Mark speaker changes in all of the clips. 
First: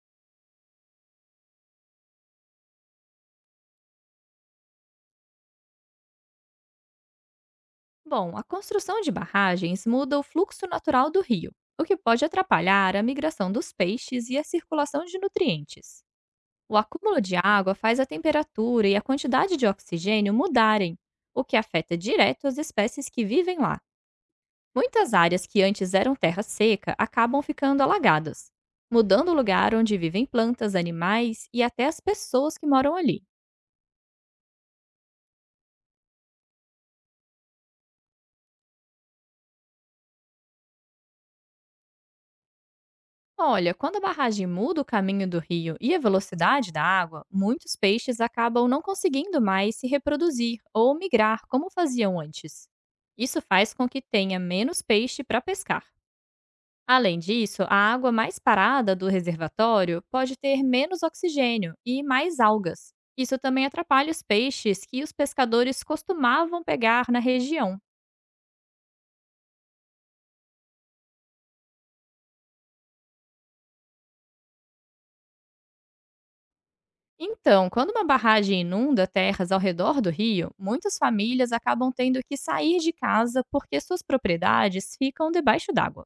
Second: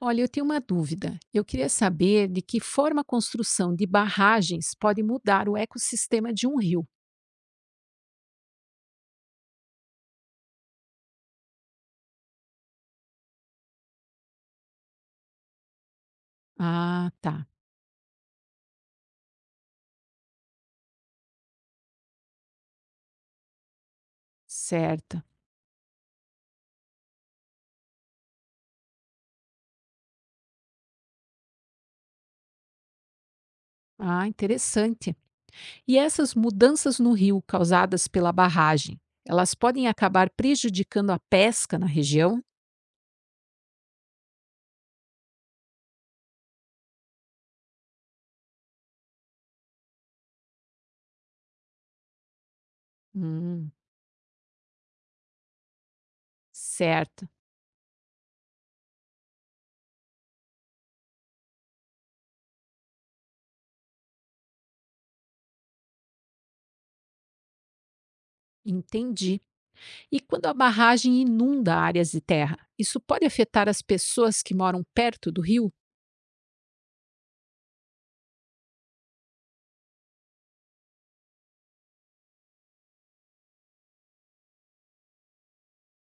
Speaker 1: Olha, eu tenho uma dúvida. Eu queria saber de que forma a construção de barragens pode mudar o ecossistema de um rio.
Speaker 2: Bom, a construção de barragens muda o fluxo natural do rio, o que pode atrapalhar a migração dos peixes e a circulação de nutrientes. O
Speaker 1: Ah,
Speaker 2: acúmulo de
Speaker 1: tá.
Speaker 2: água faz a temperatura e a quantidade de oxigênio mudarem, o que afeta direto as espécies que vivem lá. Muitas
Speaker 1: Certa.
Speaker 2: áreas que antes eram terra seca acabam ficando alagadas, mudando o lugar onde vivem plantas, animais e até as pessoas que moram ali.
Speaker 1: Ah, interessante. E essas mudanças no rio causadas pela barragem, elas podem acabar prejudicando a pesca na região?
Speaker 2: Olha, quando a barragem muda o caminho do rio e a velocidade da água, muitos peixes acabam não conseguindo mais se reproduzir ou migrar como faziam antes. Isso
Speaker 1: Hum,
Speaker 2: faz com que tenha menos peixe para pescar. Além
Speaker 1: certo.
Speaker 2: disso, a água mais parada do reservatório pode ter menos oxigênio e mais algas. Isso também atrapalha os peixes que os pescadores costumavam pegar na região.
Speaker 1: Entendi. E quando a barragem inunda áreas de terra, isso pode afetar as pessoas que moram perto do rio?
Speaker 2: Então, quando uma barragem inunda terras ao redor do rio, muitas famílias acabam tendo que sair de casa porque suas propriedades ficam debaixo d'água.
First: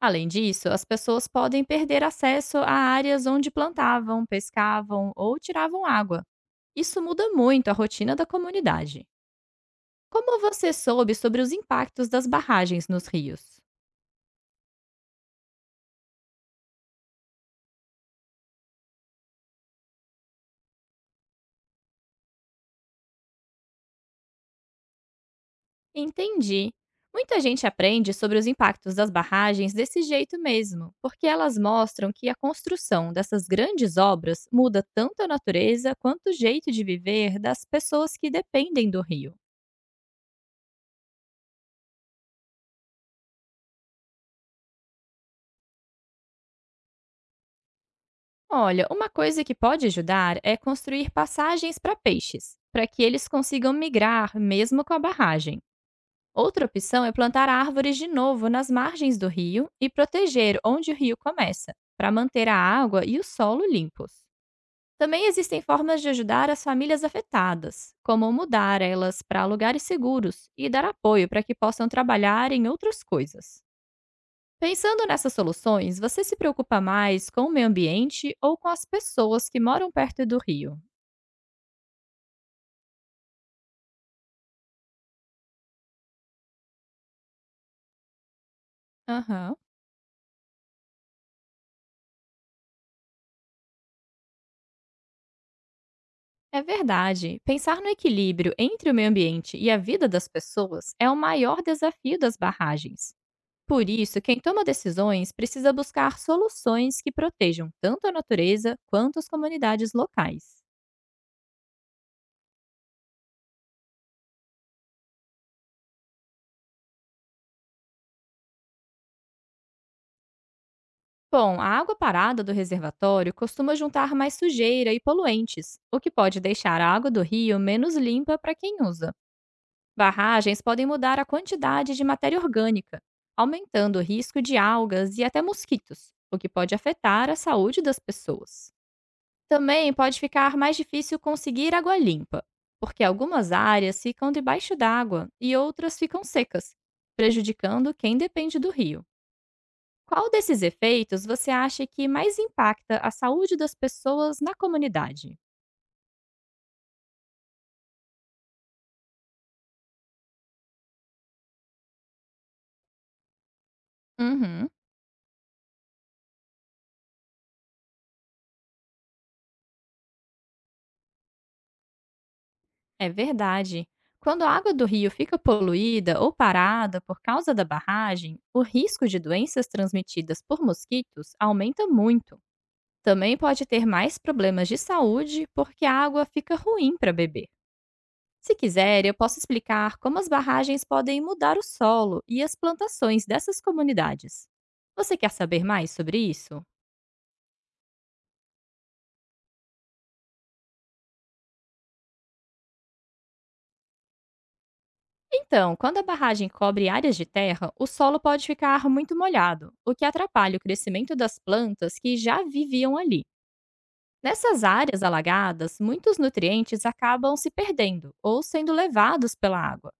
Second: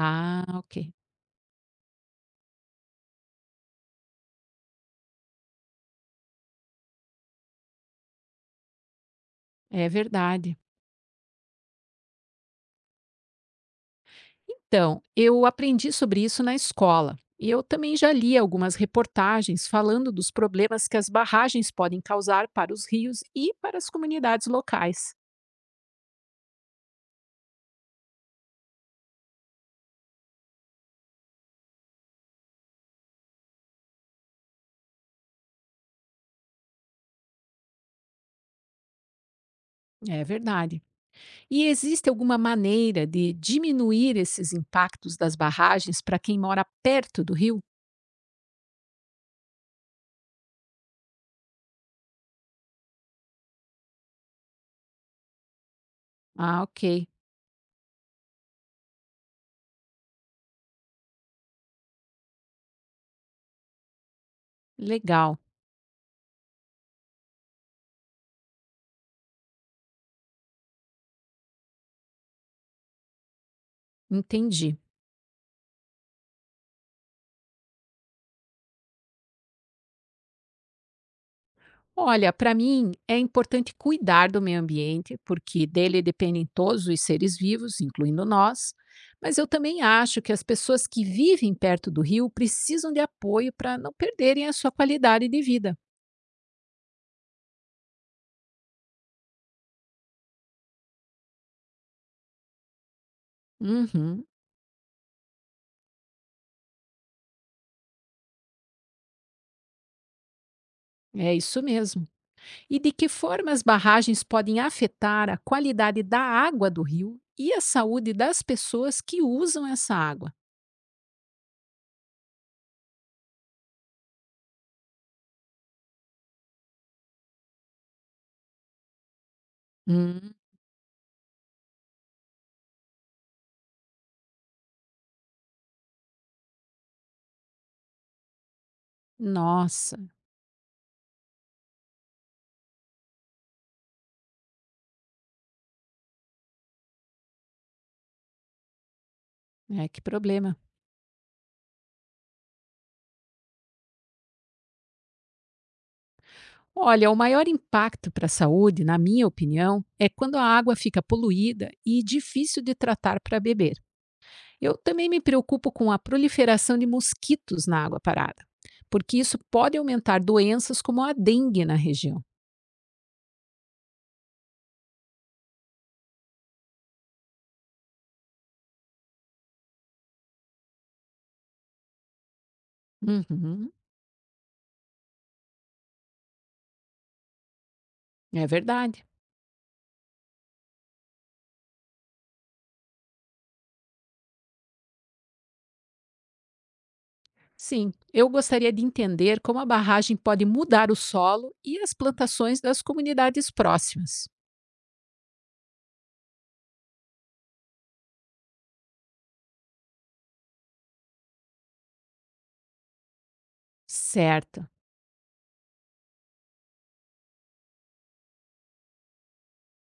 Speaker 2: Além disso,
Speaker 1: ok.
Speaker 2: as pessoas podem perder acesso a áreas onde plantavam, pescavam ou tiravam água. Isso muda muito a rotina da comunidade.
Speaker 1: É
Speaker 2: Como
Speaker 1: verdade.
Speaker 2: você soube sobre os impactos das barragens nos rios?
Speaker 1: Então, eu aprendi sobre isso na escola. E eu também já li algumas reportagens falando dos problemas que as barragens podem causar para os rios e para as comunidades locais.
Speaker 2: Entendi. Muita gente aprende sobre os impactos das barragens desse jeito mesmo, porque elas mostram que a construção dessas grandes obras muda tanto a natureza quanto o jeito de viver das pessoas que dependem do rio.
Speaker 1: É verdade. E existe alguma maneira de diminuir esses impactos das barragens para quem mora perto do rio?
Speaker 2: Olha, uma coisa que pode ajudar é construir passagens para peixes, para que eles consigam migrar mesmo com a barragem.
Speaker 1: Ah,
Speaker 2: Outra opção
Speaker 1: ok.
Speaker 2: é plantar árvores de novo nas margens do rio e proteger onde o rio começa, para manter a água e o solo limpos. Também
Speaker 1: Legal.
Speaker 2: existem formas de ajudar as famílias afetadas, como mudar elas para lugares seguros e dar apoio para que possam trabalhar em outras coisas.
Speaker 1: Entendi.
Speaker 2: Pensando nessas soluções, você se preocupa mais com o meio ambiente ou com as pessoas que moram perto do rio?
Speaker 1: Olha, para mim é importante cuidar do meio ambiente, porque dele dependem todos os seres vivos, incluindo nós. Mas eu
Speaker 2: Aham.
Speaker 1: também acho que as pessoas que vivem perto do rio precisam de apoio para não perderem a sua qualidade de vida.
Speaker 2: É verdade. Pensar no equilíbrio entre o meio ambiente e a vida das pessoas é o maior desafio das barragens. Por isso,
Speaker 1: Uhum,
Speaker 2: quem toma decisões precisa buscar soluções que protejam tanto a natureza quanto as comunidades locais.
Speaker 1: é isso mesmo. E de que forma as barragens podem afetar a qualidade da água do rio e a saúde das pessoas que usam essa água?
Speaker 2: Bom, a água parada do reservatório costuma juntar mais sujeira e poluentes, o que pode deixar a água do rio menos limpa para quem usa.
Speaker 1: Hum,
Speaker 2: Barragens podem mudar a quantidade de matéria orgânica, aumentando o risco de algas e até mosquitos, o que pode afetar a saúde das pessoas. Também
Speaker 1: nossa,
Speaker 2: pode ficar mais difícil conseguir água limpa, porque algumas áreas ficam debaixo d'água e outras ficam secas, prejudicando quem depende do rio.
Speaker 1: é que
Speaker 2: Qual
Speaker 1: problema.
Speaker 2: desses efeitos você acha que mais impacta a saúde das pessoas na comunidade?
Speaker 1: Olha, o maior impacto para a saúde, na minha opinião, é quando a água fica poluída e difícil de tratar para beber.
Speaker 2: Uhum.
Speaker 1: Eu também me preocupo com a proliferação de mosquitos na água parada, porque isso pode aumentar doenças como a dengue na região.
Speaker 2: É verdade. Quando a água do rio fica poluída ou parada por causa da barragem, o risco de doenças transmitidas por mosquitos aumenta muito. Também pode
Speaker 1: Uhum,
Speaker 2: ter mais problemas de saúde porque a água fica ruim para beber.
Speaker 1: é
Speaker 2: Se
Speaker 1: verdade.
Speaker 2: quiser, eu posso explicar como as barragens podem mudar o solo e as plantações dessas comunidades. Você quer saber mais sobre isso?
Speaker 1: Sim, eu gostaria de entender como a barragem pode mudar o solo e as plantações das comunidades próximas.
Speaker 2: Então, quando a barragem cobre áreas de terra, o solo pode ficar muito molhado, o que atrapalha o crescimento das plantas que já viviam ali. Nessas
Speaker 1: Certo.
Speaker 2: áreas alagadas, muitos nutrientes acabam se perdendo ou sendo levados pela água.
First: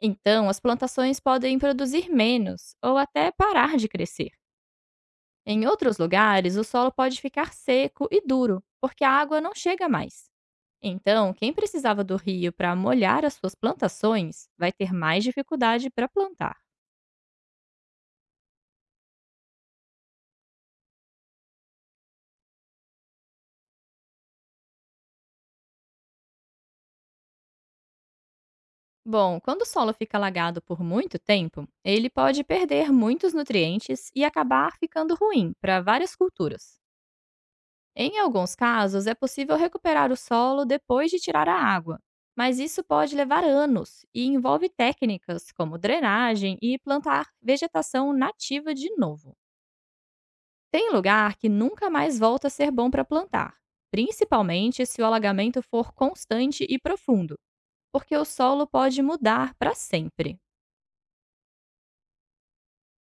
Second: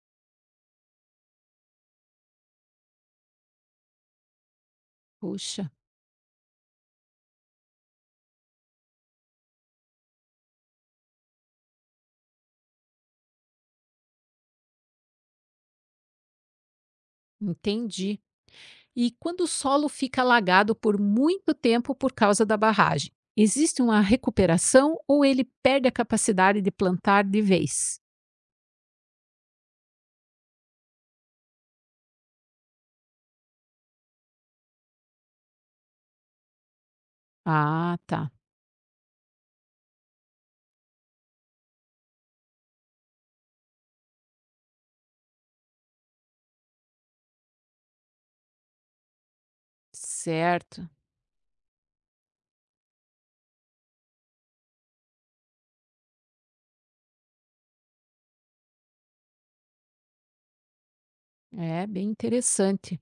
Speaker 2: Então, as plantações podem produzir menos ou até parar de crescer.
Speaker 1: Puxa,
Speaker 2: Em outros lugares, o solo pode ficar seco e duro, porque a água não chega mais. Então, quem precisava do rio para molhar as suas plantações vai ter mais dificuldade para plantar.
Speaker 1: entendi. E quando o solo fica alagado por muito tempo por causa da barragem, existe uma recuperação ou ele perde a capacidade de plantar de vez?
Speaker 2: Bom, quando o solo fica alagado por muito tempo, ele pode perder muitos nutrientes e acabar ficando ruim para várias culturas.
Speaker 1: Ah,
Speaker 2: Em
Speaker 1: tá.
Speaker 2: alguns casos, é possível recuperar o solo depois de tirar a água, mas isso pode levar anos e envolve técnicas como drenagem e plantar vegetação nativa de novo.
Speaker 1: Certo.
Speaker 2: Tem lugar que nunca mais volta a ser bom para plantar, principalmente se o alagamento for constante e profundo, porque o solo pode mudar para sempre.
Speaker 1: É bem interessante.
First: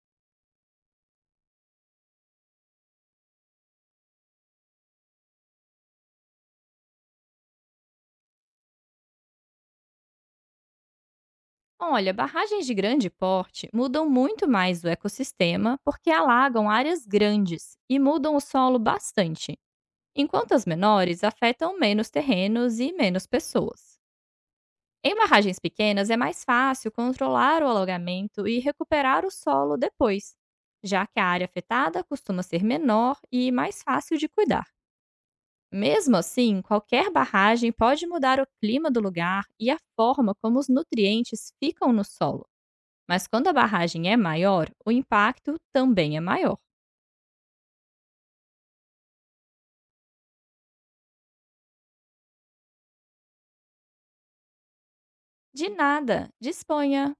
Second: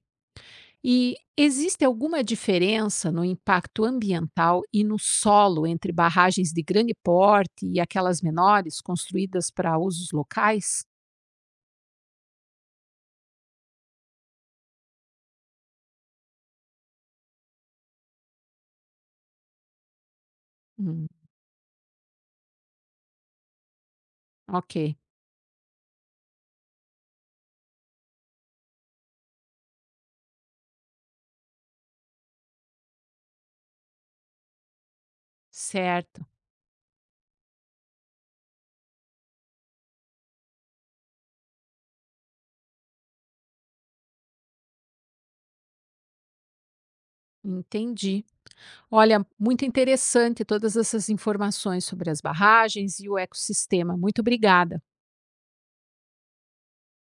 Speaker 1: E existe alguma diferença no impacto ambiental e no solo entre barragens de grande porte e aquelas menores construídas para usos locais?
Speaker 2: Olha, barragens de grande porte mudam muito mais o ecossistema porque alagam áreas grandes e mudam o solo bastante, enquanto as
Speaker 1: Hum,
Speaker 2: menores afetam menos terrenos e menos pessoas.
Speaker 1: ok,
Speaker 2: Em barragens pequenas é mais fácil controlar o alagamento e recuperar o solo depois, já que a área afetada costuma ser menor e mais fácil de cuidar. Mesmo
Speaker 1: certo,
Speaker 2: assim, qualquer barragem pode mudar o clima do lugar e a forma como os nutrientes ficam no solo, mas quando a barragem é maior, o impacto também é maior.
Speaker 1: entendi. Olha, muito interessante todas essas informações sobre as barragens e o ecossistema. Muito obrigada.
Speaker 2: De nada, disponha!